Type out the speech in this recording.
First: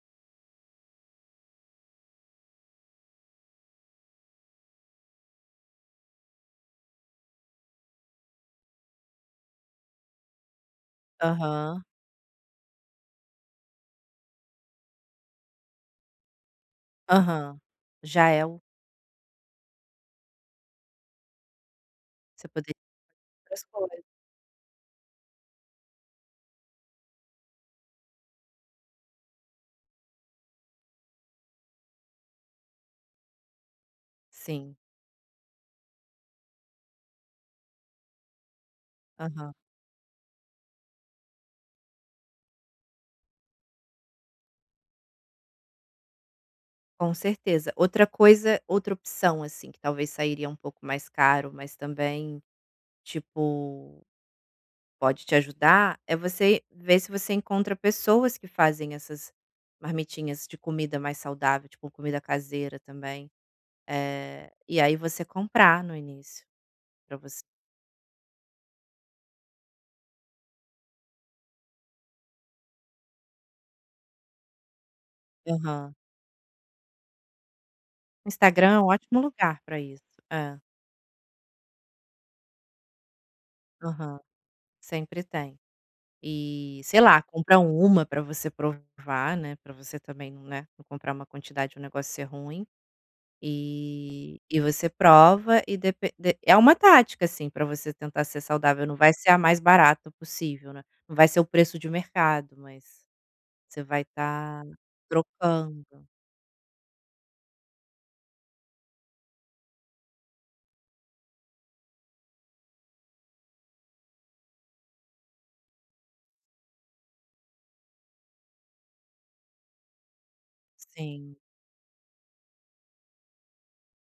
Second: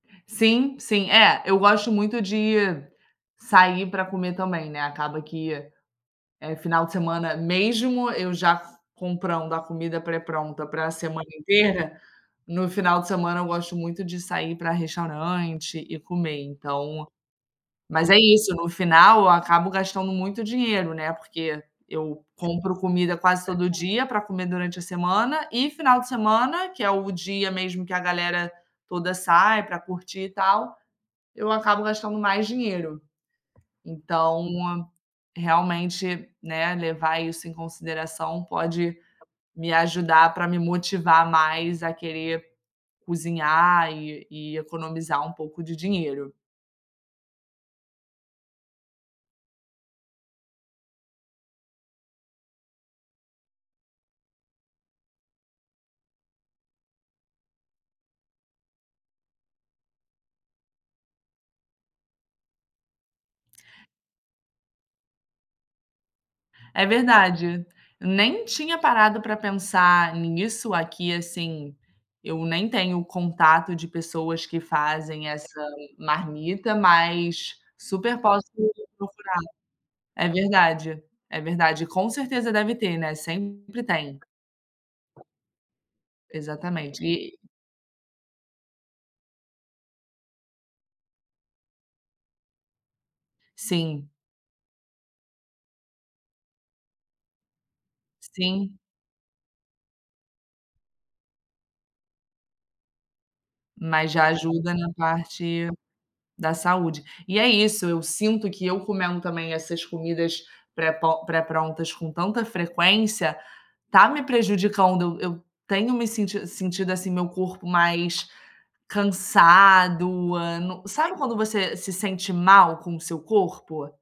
Sim, sim. É, eu gosto muito de sair pra comer também, né, acaba que, eh, final de semana, mesmo eu já f comprando a comida pré-pronta pra semana Aham. inteira, no final de semana eu gosto muito de sair pra restaurante e comer, então Aham. mas é Já é isso, o no final eu acabo gastando muito dinheiro, né, porque eu Você pode compro outras comida quase todo coisa. dia pra comer durante a semana, e final de semana, que é o dia mesmo que a galera toda sai pra curtir e tal, eu acabo gastando mais dinheiro. Então, Sim. realmente, né, levar isso em consideração pode Aham. me ajudar pra me motivar mais a querer cozinhar e e economizar um pouco de dinheiro. Com certeza. Outra coisa outra opção, assim, que talvez sairia um pouco mais caro, mas também, tipo, pode te ajudar, é você ver se você encontra pessoas que fazem essas marmitinhas de comida mais saudável, tipo, comida caseira também. Eh, e aí você comprar no início É para você. verdade. Eu nem tinha parado pra pensar nisso aqui, assim. Eu nem tenho contato de pessoas que fazem essa Aham. marmita, mas super posso Instagram é um ótimo procurar. lugar para isso. É É. verdade. É verdade. E com certeza deve ter, né, sempre tem. Aham. Sempre tem. E, sei Exatamente. lá, E compra 1 pra você provar, né, pra você também não, né, não comprar uma quantidade e o negócio ser ruim. Sim. E e você prova, e depe de é uma tática, assim, pra você tentar ser Sim. saudável. Não vai ser a mais barata possível, né. Não vai ser o preço de um mercado, mas você vai Mas já estar ajuda na parte trocando. da saúde. E é isso, eu sinto que eu comendo também essas comidas pré-po pré-prontas com tanta frequência está me prejudicando, eu tenho me senti sentido assim meu corpo mais cansado no sabe quando Sim. você se sente mal com o seu corpo?